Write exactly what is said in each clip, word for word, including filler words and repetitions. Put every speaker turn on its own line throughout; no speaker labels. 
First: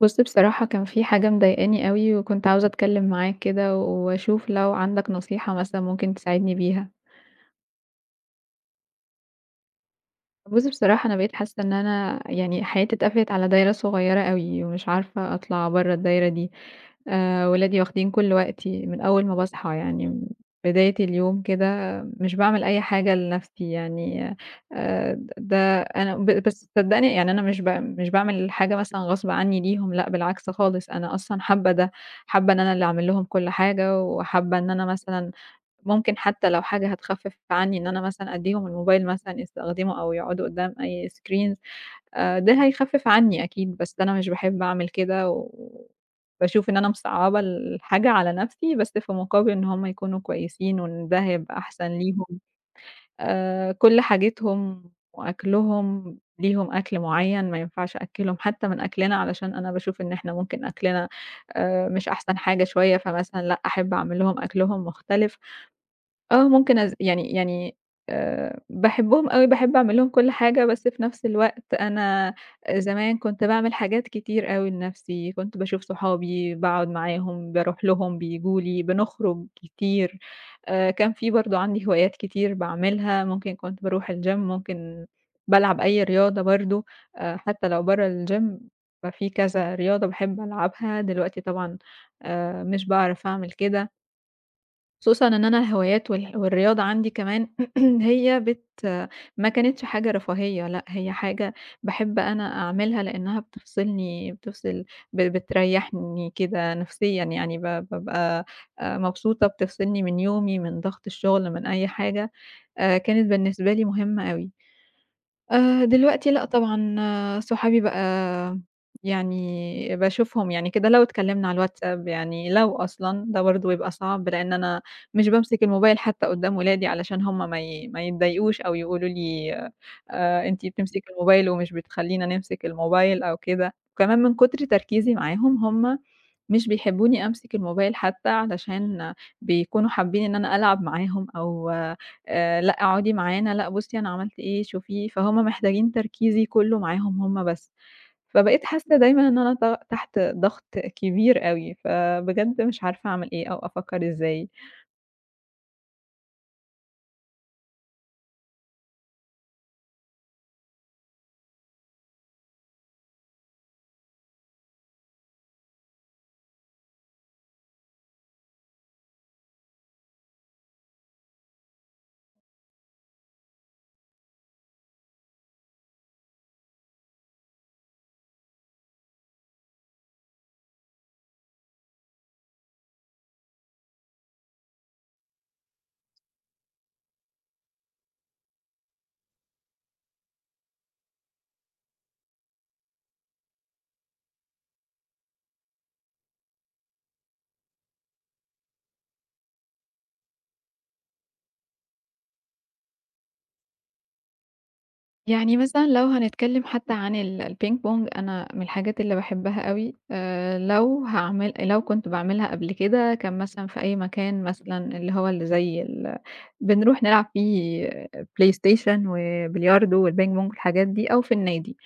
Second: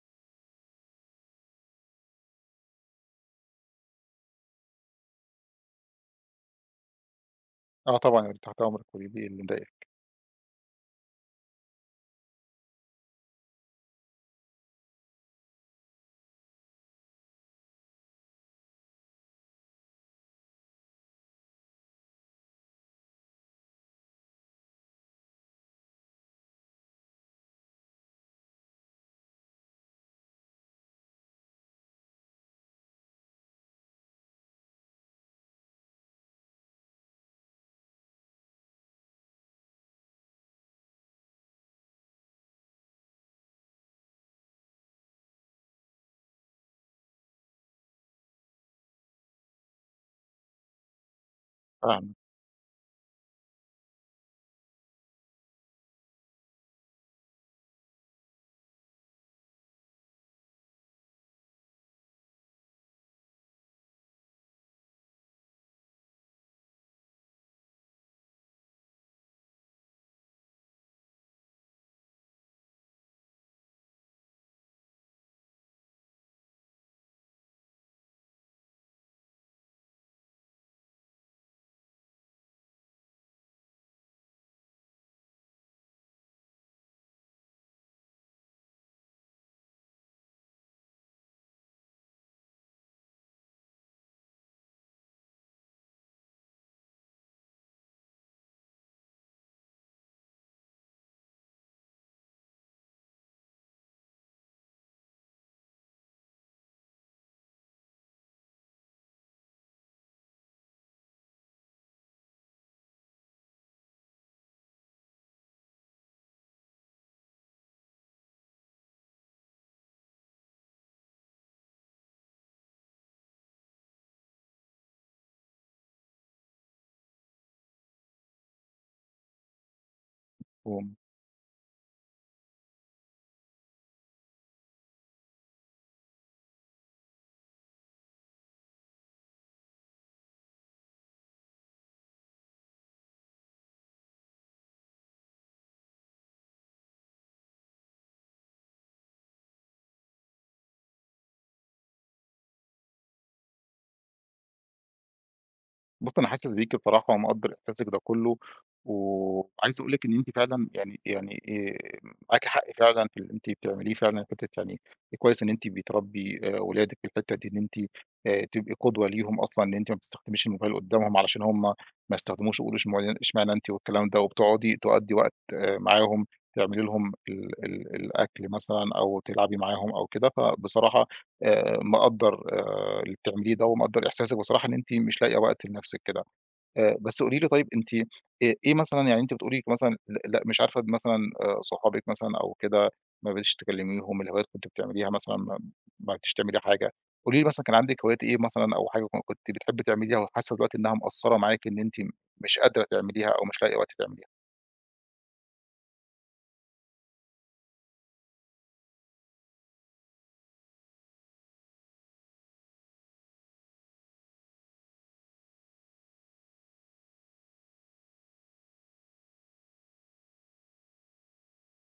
بُص، بصراحة كان في حاجة مضايقاني أوي، وكنت عاوزة أتكلم معاك كده وأشوف لو عندك نصيحة مثلًا ممكن تساعدني بيها.
آه، طبعًا. أنا تحت أمرِك، قولي لي إيه اللي مضايقِك.
بُصّي بصراحة أنا بقيت حاسة إن أنا يعني حياتي اتقفلت على دايرة صغيرة أوي، ومش عارفة أطلع برّه الدايرة دي. آآ ولادي واخدين كل وقتي من أول ما باصحى، يعني بداية اليوم كده مش باعمل أي حاجة لنفسي يعني. آآ د ده أنا ب بس صدّقني، يعني أنا مش ب مش باعمل حاجة مثلًا غصب عنّي ليهم، لأ بالعكس خالص، أنا أصلًا حابة ده، حابة إن أنا اللي أعمل لهم كل حاجة، وحابة إن أنا مثلًا ممكن حتى لو حاجة هتخفف عني إن أنا مثلًا أدّيهم الموبايل مثلًا يستخدمه أو يقعدوا قدّام أي screens. آآ، ده هيخفف عني أكيد، بس أنا مش باحب أعمل كده، وباشوف إن أنا مصعّبة الحاجة على نفسي، بس في مقابل إن هم يكونوا كويسين، وإن ده هيبقى أحسن
فاهمِك.
ليهم. آآ، كل حاجتهم وأكلهم، ليهم أكل معيّن، ما ينفعش أأكّلهم حتى من أكلنا، علشان أنا باشوف إن إحنا ممكن أكلنا آآ، مش أحسن حاجة شوية، فمثلًا لأ، أحب أعمل لهم أكلهم مختلف. آه، ممكن أز يعني يعني آآ باحبهم أوي، باحب أعمل لهم كل حاجة، بس في نفس الوقت أنا زمان كنت باعمل حاجات كتير أوي لنفسي، كنت باشوف صحابي، باقعد معاهم، باروح لهم، بييجوا لي، بنخرج كتير. آآ كان في برضه عندي هوايات كتير باعملها، ممكن كنت باروح الgym، ممكن بالعب أي رياضة برضه، آآ حتى لو برّه الgym ففي كذا رياضة باحب ألعبها. دلوقتي طبعًا آآ مش باعرف أعمل كده. خصوصًا إن أنا الهوايات وال والرياضة عندي كمان هي بت ما كانتش حاجة رفاهية، لأ هي حاجة باحب أنا أعملها لإنها بتفصلني، بتفصل، ب بتريحني كده نفسيًا يعني، ب بابقى آآ مبسوطة، بتفصلني من يومي، من ضغط الشغل، من أي حاجة، آآ كانت بالنسبة لي مهمة أوي. آآ دلوقتي لأ طبعًا، آه، صحابي بقى يعني باشوفهم يعني كده لو اتكلّمنا على الWhatsApp، يعني لو أصلًا، ده برضه بيبقى صعب لإن أنا مش بامسك الموبايل حتّى قدّام ولادي علشان هم ما ي ما يتضايقوش أو يقولوا لي آآ أنتِ
وم
بتمسكي الموبايل ومش بتخلّينا نمسك الموبايل أو كده، وكمان من كتر تركيزي معاهم هم مش بيحبوني أمسك الموبايل، حتى علشان بيكونوا حابين إن أنا ألعب معاهم أو آآ لأ اقعدي معانا، لأ بُصّي أنا عملت إيه، شوفي، فهُم محتاجين تركيزي كُلّه معاهم هُم بس. فبقيت حاسة دايمًا إن أنا ت تحت ضغط كبير أوي، فبجد مش عارفة أعمل إيه أو أفكّر إزاي.
بُصّي، أنا حاسس بيكِ بصراحة، ومقدّر إحساسِك ده كُلّه. وعايز أقول لِك إن أنتِ فعلًا، يعني يعني آآ معاكِ حق فعلًا في اللي أنتِ بتعمليه، فعلًا حتّة يعني كويس إن أنتِ بتربّي آآ ولادِك في الحتّة دي، إن أنتِ آآ تبقي قدوة ليهم أصلًا، إن أنتِ ما بتستخدميش الموبايل قدّامهم علشان هم ما يستخدموش ويقولوا إشمعن إشمعنى أنتِ والكلام ده، وبتقعدي تقضّي وقت آه، معاهم، تعملي لهم ال ال الأكل مثلًا أو تلعبي معاهم أو كده. فبصراحة آآ مقدّر آآ اللي بتعمليه ده، ومقدّر إحساسِك بصراحة إن أنتِ مش لاقية وقت لنفسِك كده. آآ بس قولي لي، طيب أنتِ إ إيه مثلًا؟ يعني أنتِ بتقولي مثلًا، ل لأ مش عارفة، مثلًا آآ صحابِك مثلًا أو كده ما بقيتيش تكلميهم، الهوايات كنتِ بتعمليها مثلًا ما ما عرفتيش تعملي حاجة. قولي لي مثلًا كان عندِك هوايات إيه، مثلًا أو حاجة ك كنتِ بتحبي تعمليها وحاسة دلوقتي إنها مقصّرة معاكِ، إن أنتِ مش قادرة تعمليها أو مش لاقية وقت تعمليها؟
يعني مثلًا لو هنتكلم حتى عن ال البينج بونج، أنا من الحاجات اللي باحبها أوي، آآ لو هاعمل لو كنت باعملها قبل كده كان مثلًا في أي مكان مثلًا اللي هو اللي زي ال بنروح نلعب فيه PlayStation وبلياردو والبينج بونج والحاجات دي أو في النادي.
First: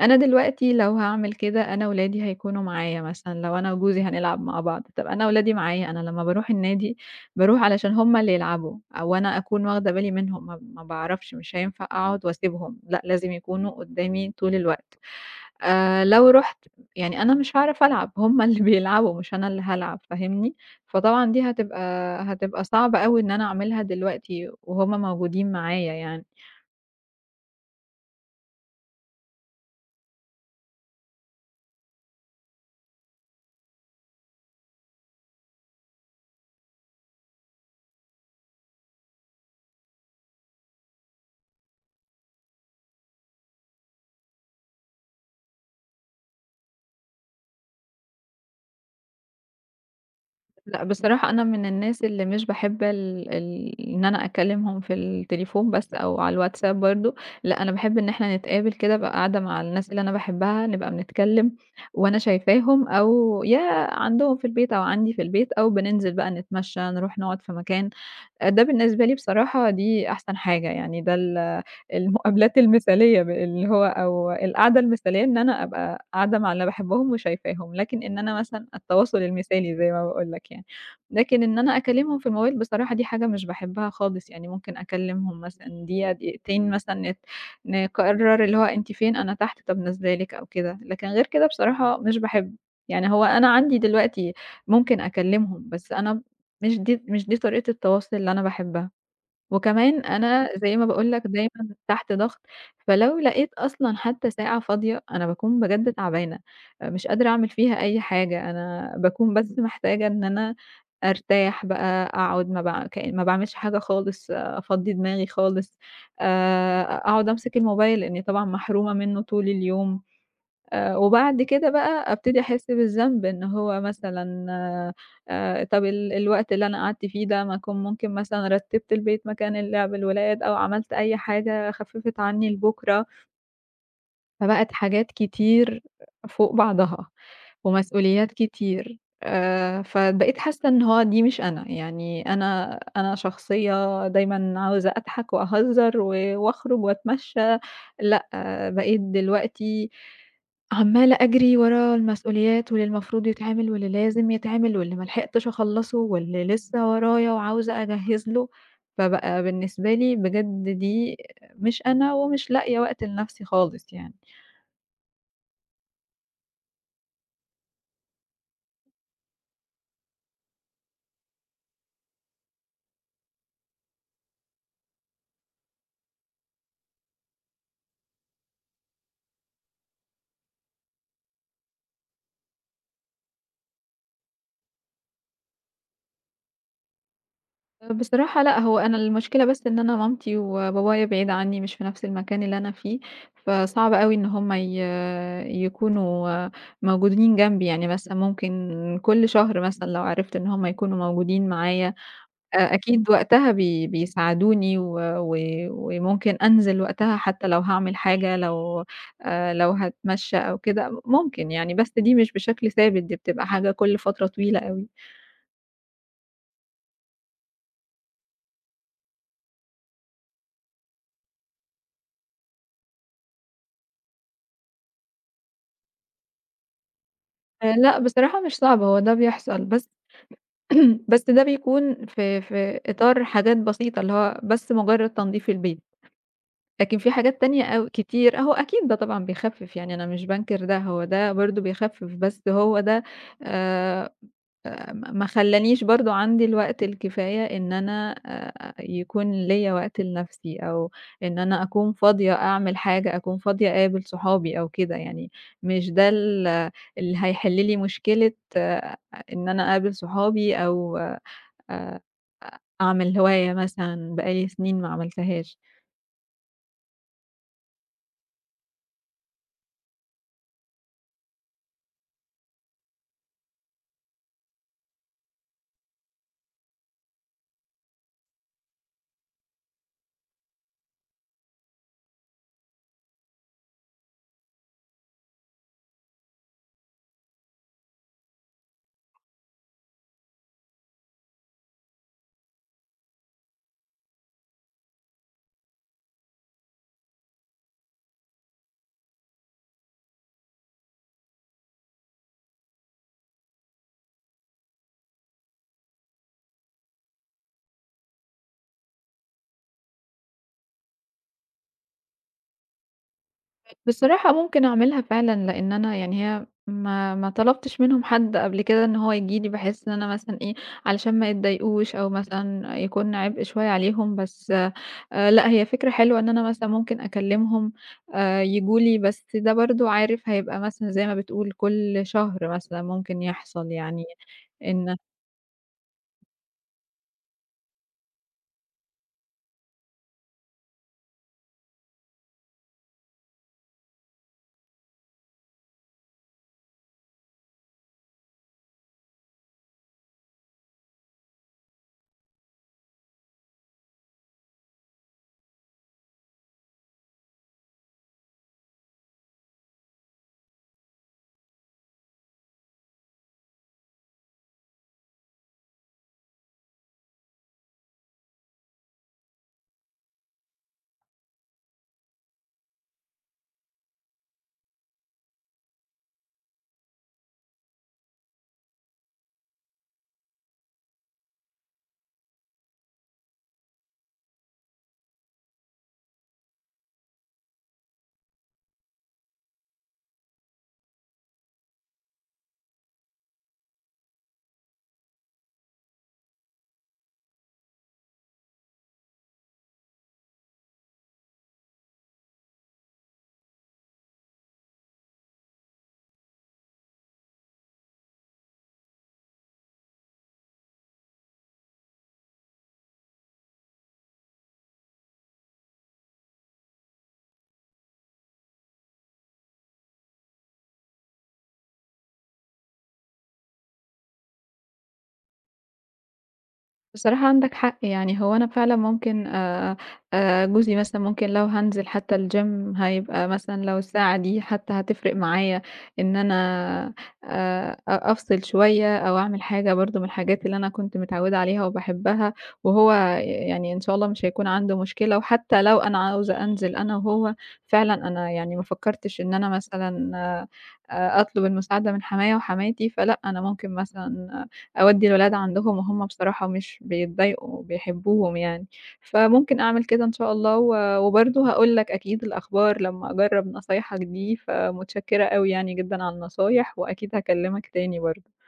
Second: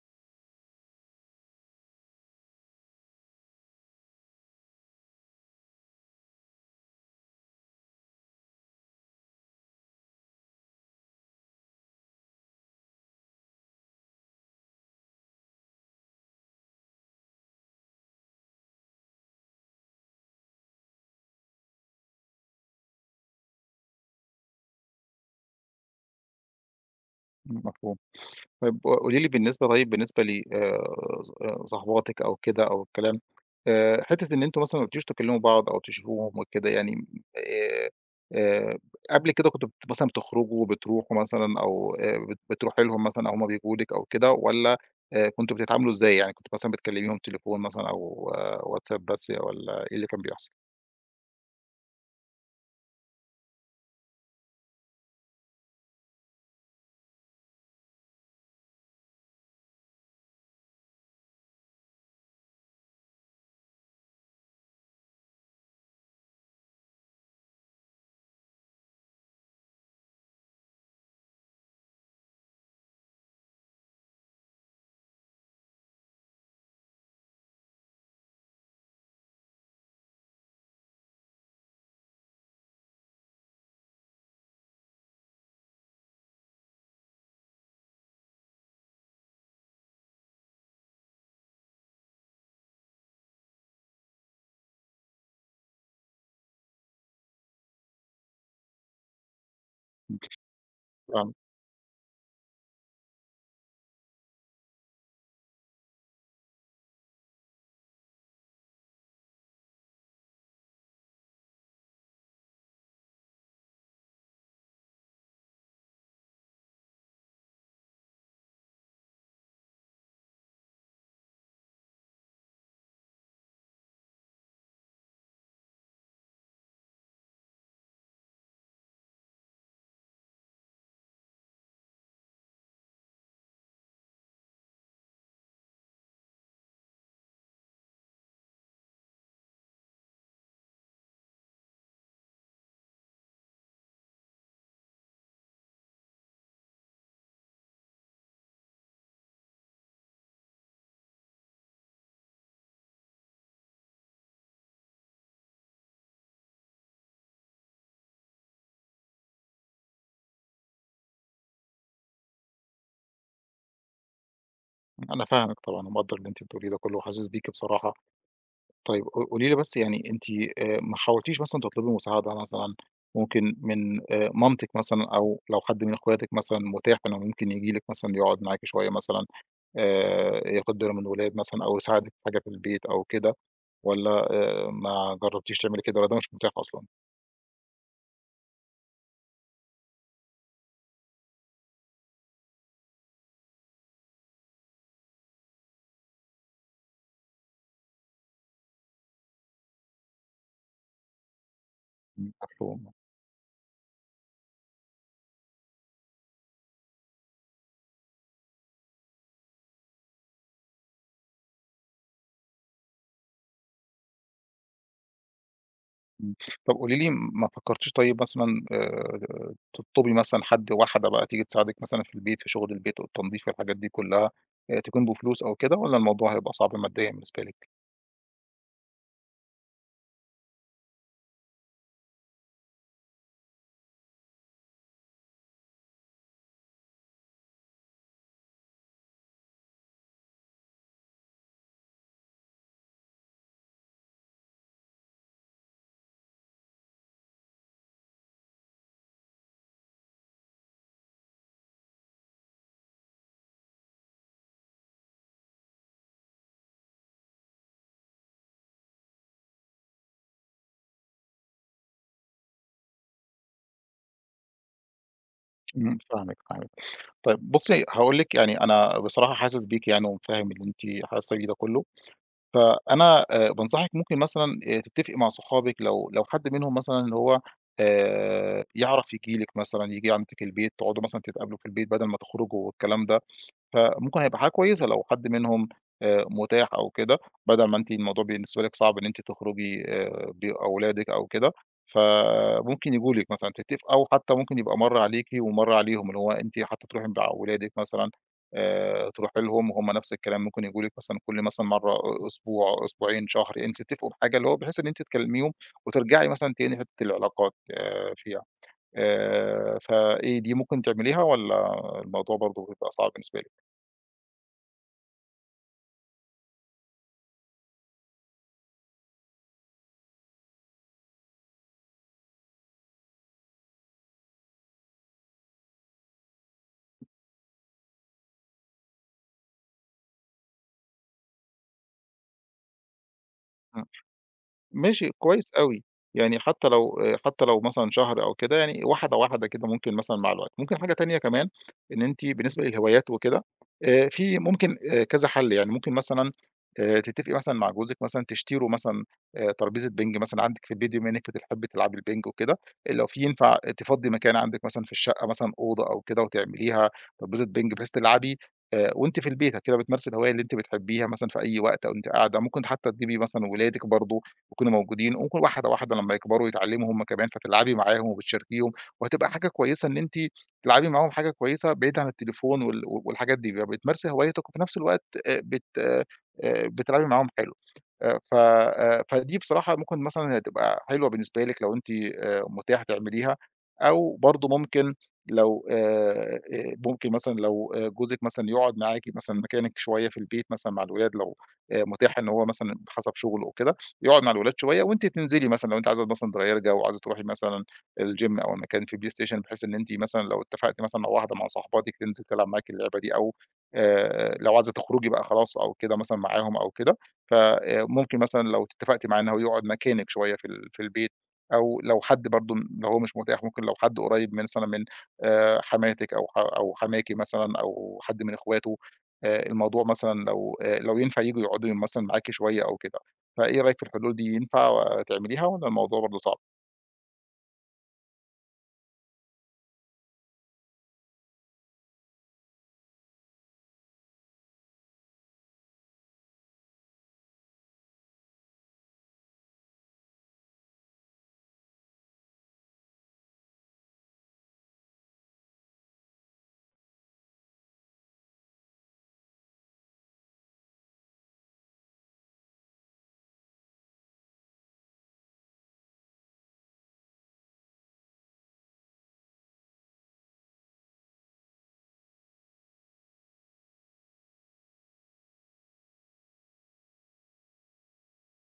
أنا دلوقتي لو هاعمل كده أنا ولادي هيكونوا معايا مثلًا، لو أنا وجوزي هنلعب مع بعض، طَب أنا ولادي معايا، أنا لمّا باروح النادي باروح علشان هُم اللي يلعبوا أو أنا أكون واخدة بالي منهم، ما ما باعرفش، مش هينفع أقعد واسيبهم، لأ لازم يكونوا قدّامي طول الوقت. آآ لو رُحت يعني أنا مش هاعرف ألعب، هُم اللي بيلعبوا مش أنا اللي هالعب، فاهمني؟ فطبعًا دي هتبقى هتبقى صعبة أوي إن أنا أعملها دلوقتي وهُم موجودين معايا يعني.
إمم، مفهوم. طيب قولي لي، بالنسبة طيب بالنسبة ل آآ ص آآ صاحباتِك أو كده، أو الكلام. آآ حتّة إن أنتم مثلًا ما بتجوش تكلموا بعض أو تشوفوهم وكده، يعني آآ آآ قبل كده كنتم بت مثلًا بتخرجوا، بتروحوا مثلًا، أو آآ بت بتروحي لهم مثلًا، أو هُم بييجوا لِك أو كده، والّا آآ كنتم بتتعاملوا إزاي؟ يعني كنتم مثلًا بتكلميهم تليفون مثلًا، أو آه، واتساب بس، والّا إيه اللي كان بيحصل؟
لأ، بصراحة أنا من الناس اللي مش باحب ال ال إن أنا أكلمهم في التليفون بس أو على الWhatsApp برضه، لأ أنا باحب إن إحنا نتقابل كده، أبقى قاعدة مع الناس اللي أنا باحبها، نبقى بنتكلم وأنا شايفاهم، أو يا عندهم في البيت أو عندي في البيت أو بننزل بقى نتمشى، نروح نقعد في مكان. آآ ده بالنسبة لي بصراحة دي أحسن حاجة، يعني ده ال المقابلات المثالية، ب اللي هو أو القعدة المثالية إن أنا أبقى قاعدة مع اللي باحبهم وشايفاهم، لكن إن أنا مثلًا التواصل المثالي زي ما باقول لك يعني، لكن إن أنا أكلمهم في الموبايل بصراحة دي حاجة مش باحبها خالص، يعني ممكن أكلمهم مثلًا دقيقة، دقيقتين مثلًا، نت نقرر اللي هو أنتِ فين، أنا تحت، طب نازلة لِك أو كده، لكن غير كده بصراحة مش باحب، يعني هو أنا عندي دلوقتي ممكن أكلمهم، بس أنا مش دي مش دي طريقة التواصل اللي أنا باحبها، وكمان أنا زي ما باقول لك
فاهم.
دايمًا تحت ضغط، فلو لقيت أصلًا حتى ساعة فاضية أنا باكون بجد تعبانة، مش قادرة أعمل فيها أي حاجة، أنا باكون بس محتاجة إن أنا أرتاح بقى، أقعد ما باع ك ما باعملش حاجة خالص، أفضّي دماغي خالص، آآ أقعد أمسك الموبايل لإني طبعًا محرومة منه طول اليوم. آآ، وبعد كده بقى أبتدي أحس بالذنب إن هو مثلًا، آآ، طب ال الوقت اللي أنا قعدت فيه ده ما أكون ممكن مثلًا رتّبت البيت، مكان اللعب الولاد، أو عملت أي حاجة خفّفت عني لبُكرة. فبقت حاجات كتير فوق بعضها، ومسؤوليات كتير، آآ، فبقيت حاسة إن هو دي مش أنا، يعني أنا أنا شخصية دايمًا عاوزة أضحك وأهزر و وأخرج وأتمشى، لأ، آه، بقيت دلوقتي عمّالة أجري ورا المسؤوليات واللي المفروض يتعمل واللي لازم يتعمل واللي ما لحقتش أخلّصه واللي لسه ورايا وعاوزة أجهّز له، فبقى بالنسبة لي بجد دي مش أنا ومش لاقية وقت لنفسي خالص يعني.
أنا فاهمِك طبعًا، ومقدّر اللي أنتِ بتقوليه ده كله، وحاسس بيكِ بصراحة. طيب ق قولي لي بس، يعني أنتِ آآ ما حاولتيش مثلًا تطلبي مساعدة، مثلًا ممكن من آآ مامتِك مثلًا، أو لو حد من أخواتِك مثلًا متاح إنه ممكن ييجي لِك مثلًا، يقعد معاكِ شوية مثلًا، آآ ياخد باله من الولاد مثلًا، أو يساعدِك في حاجة في البيت أو كده، والّا آآ ما جربتيش تعملي كده، والّا ده مش متاح أصلًا؟
بصراحة لأ، هو أنا المشكلة بس إن أنا مامتي وبابايا بعيد عني، مش في نفس المكان اللي أنا فيه، فصعب أوي إن هُم ي يكونوا موجودين جنبي، يعني مثلًا ممكن كل شهر مثلًا لو عرفت إن هُم يكونوا موجودين معايا،
إمم،
أ
مفهوم.
أكيد وقتها بي بيساعدوني و و وممكن أنزل وقتها حتى لو هاعمل حاجة، لو آآ، لو هاتمشى أو كده ممكن يعني، بس دي مش بشكل ثابت، دي بتبقى حاجة كل فترة طويلة أوي.
إمم. طب قولي لي، ما فكرتيش طيب مثلًا آآ تطلبي مثلًا حد، واحدة بقى تيجي تساعدِك مثلًا في البيت، في شغل البيت والتنضيف والحاجات دي كلّها، آآ تكون بفلوس أو كده، والّا الموضوع هيبقى صعب ماديًا بالنسبة
آآ،
لك؟
لأ، بصراحة مش صعب، هو ده بيحصل، بس بس ده بيكون في في إطار حاجات بسيطة، اللي هو بس مجرد تنضيف البيت، لكن في حاجات تانية أو كتير أهو، أكيد ده طبعًا بيخفِّف، يعني أنا مش بانكر ده، هو ده برضه بيخفِّف، بس هو ده آآ م ما خلّانيش برضه عندي الوقت الكفاية إن أنا آآ يكون ليّا وقت لنَفْسي، أو إن أنا أكون فاضية أعمل حاجة، أكون فاضية أقابل صحابي أو كده يعني، مش ده ال اللي هيحِل لي مشكلة، آه إن أنا أقابل صحابي أو آآ أعمل هواية مثلًا بقى لي سنين ما عملتهاش.
إمم، فاهمِك، فاهمِك. طيب بُصّي، هاقول لِك، يعني أنا بصراحة حاسس بيكِ، يعني وفاهم اللي أنتِ حاسة بيه ده كلّه. فأنا آآ بانصحِك ممكن مثلًا آآ تتفقي مع صحابِك، لو لو حد منهم مثلًا اللي هو آآ يعرف ييجي لك مثلًا، ييجي عندِك البيت، تقعدوا مثلًا تتقابلوا في البيت بدل ما تخرجوا والكلام ده. فممكن هيبقى حاجة كويسة لو حد منهم آآ متاح أو كده، بدل ما أنتِ الموضوع بالنسبة لِك صعب إن أنتِ تخرجي آآ بأولادِك أو كده. فممكن ييجوا لِك مثلًا تتفقوا، أو حتى ممكن يبقى مرّة عليكِ ومرّة عليهم، اللي هو أنتِ حتى تروحي مع ولادِك مثلًا، آآ تروحي لهم وهُم نفس الكلام، ممكن ييجوا لِك مثلًا كل مثلًا مرّة، أ أسبوع، أسبوعين، شهر، أنتم تتفقوا بحاجة، اللي هو بحيث إن أنتِ تكلميهم، وترجعي مثلًا تاني لحتة العلاقات آآ فيها. آآ فإيه، دي ممكن تعمليها، والّا الموضوع برضه بيبقى صعب بالنسبة لِك؟
بصراحة ممكن أعملها فعلًا، لإن أنا يعني هي ما ما طلبتش منهم حد قبل كده إن هو ييجي لي، بحيث إن أنا مثلًا إيه، علشان ما يتضايقوش أو مثلًا يكون عبء شوية عليهم، بس آآ لأ، هي فكرة حلوة إن أنا مثلًا ممكن أكلمهم آآ ييجوا لي، بس ده برضه عارف هيبقى مثلًا زي ما بتقول كل شهر مثلًا ممكن يحصل يعني، إن
ماشي، كويس أوي. يعني حتى لو حتى لو مثلًا شهر أو كده، يعني واحدة، واحدة كده ممكن مثلًا مع الوقت. ممكن حاجة تانية كمان، إن أنتِ بالنسبة للهوايات وكده، آآ، في ممكن، آآ، كذا حل. يعني ممكن مثلًا آآ، تتفقي مثلًا مع جوزِك مثلًا تشتروا مثلًا آآ، ترابيزة بينج مثلًا عندِك في البيت، بما إنِك بتحبي تلعبي البينج وكده، لو في ينفع تفضّي مكان عندِك مثلًا في الشقة، مثلًا أوضة أو كده، وتعمليها ترابيزة بينج بحيث تلعبي، آآ، وأنتِ في البيت كده بتمارسي الهواية اللي أنتِ بتحبيها مثلًا في أي وقت، أو أنتِ قاعدة ممكن حتى تجيبي مثلًا ولادِك برضه يكونوا موجودين، وممكن واحدة، واحدة لمّا يكبروا يتعلّموا هُم كمان، فتلعبي معاهم وبتشاركيهم، وهتبقى حاجة كويسة إن أنتِ تلعبي معاهم، حاجة كويسة بعيد عن التليفون وال والحاجات دي، بتمارسي هوايتِك، وفي نفس الوقت آآ بت آآ بتلعبي معاهم حلو. آآ ف آآ فدي بصراحة ممكن مثلًا هتبقى حلوة بالنسبة لِك، لو أنتِ آآ متاح تعمليها. أو برضه ممكن لو آآ آآ ممكن مثلًا، لو آآ جوزِك مثلًا يقعد معاكِ مثلًا مكانِك شوية في البيت مثلًا مع الولاد، لو آآ متاح إن هو مثلًا حسب شغله وكده، يقعد مع الولاد شوية وأنتِ تنزلي مثلًا، لو أنتِ عايزة مثلًا تغيّري جو، عايزة تروحي مثلًا الgym أو مكان فيه بلاي ستيشن، بحيث إن أنتِ مثلًا لو اتفقتِ مثلًا مع واحدة، مع صاحباتِك تنزل تلعب معاكِ اللعبة دي، أو آآ لو عايزة تخرجي بقى خلاص أو كده مثلًا معاهم أو كده. فممكن مثلًا لو اتفقتِ معاه إن هو يقعد مكانِك شوية في ال في البيت، أو لو حد برضه، لو هو مش متاح، ممكن لو حد قريب من- مثلًا من آآ، حماتِك، أو ح أو حماكِ مثلًا، أو حد من إخواته، آآ، الموضوع مثلًا لو آآ، لو ينفع ييجوا يقعدوا مثلًا معاكِ شوية أو كده، فإيه رأيِك في الحلول دي؟ ينفع تعمليها والّا الموضوع برضه صعب؟
بصراحة عندك حق، يعني هو أنا فعلًا ممكن آآ آآ جوزي مثلًا ممكن لو هانزل حتى الgym هيبقى مثلًا لو الساعة دي حتى هتفرق معايا إن أنا آآ أ أفصل شوية أو أعمل حاجة برضه من الحاجات اللي أنا كنت متعودة عليها وباحبها، وهو يعني إن شاء الله مش هيكون عنده مشكلة، وحتى لو أنا عاوزة أنزل أنا وهو فعلًا، أنا يعني ما فكرتش إن أنا مثلًا آآ أطلب المساعدة من حمايا وحماتي، فلأ أنا ممكن مثلًا أودّي الولاد عندهم وهُم بصراحة مش بيتضايقوا، بيحبوهم يعني. فممكن أعمل كده إن شاء الله، و وبرضه هاقول لك أكيد الأخبار لمّا أجرّب نصايحك دي، فمتشكرة أوي يعني جدًا على النصايح وأكيد هاكلّمك تاني برضه.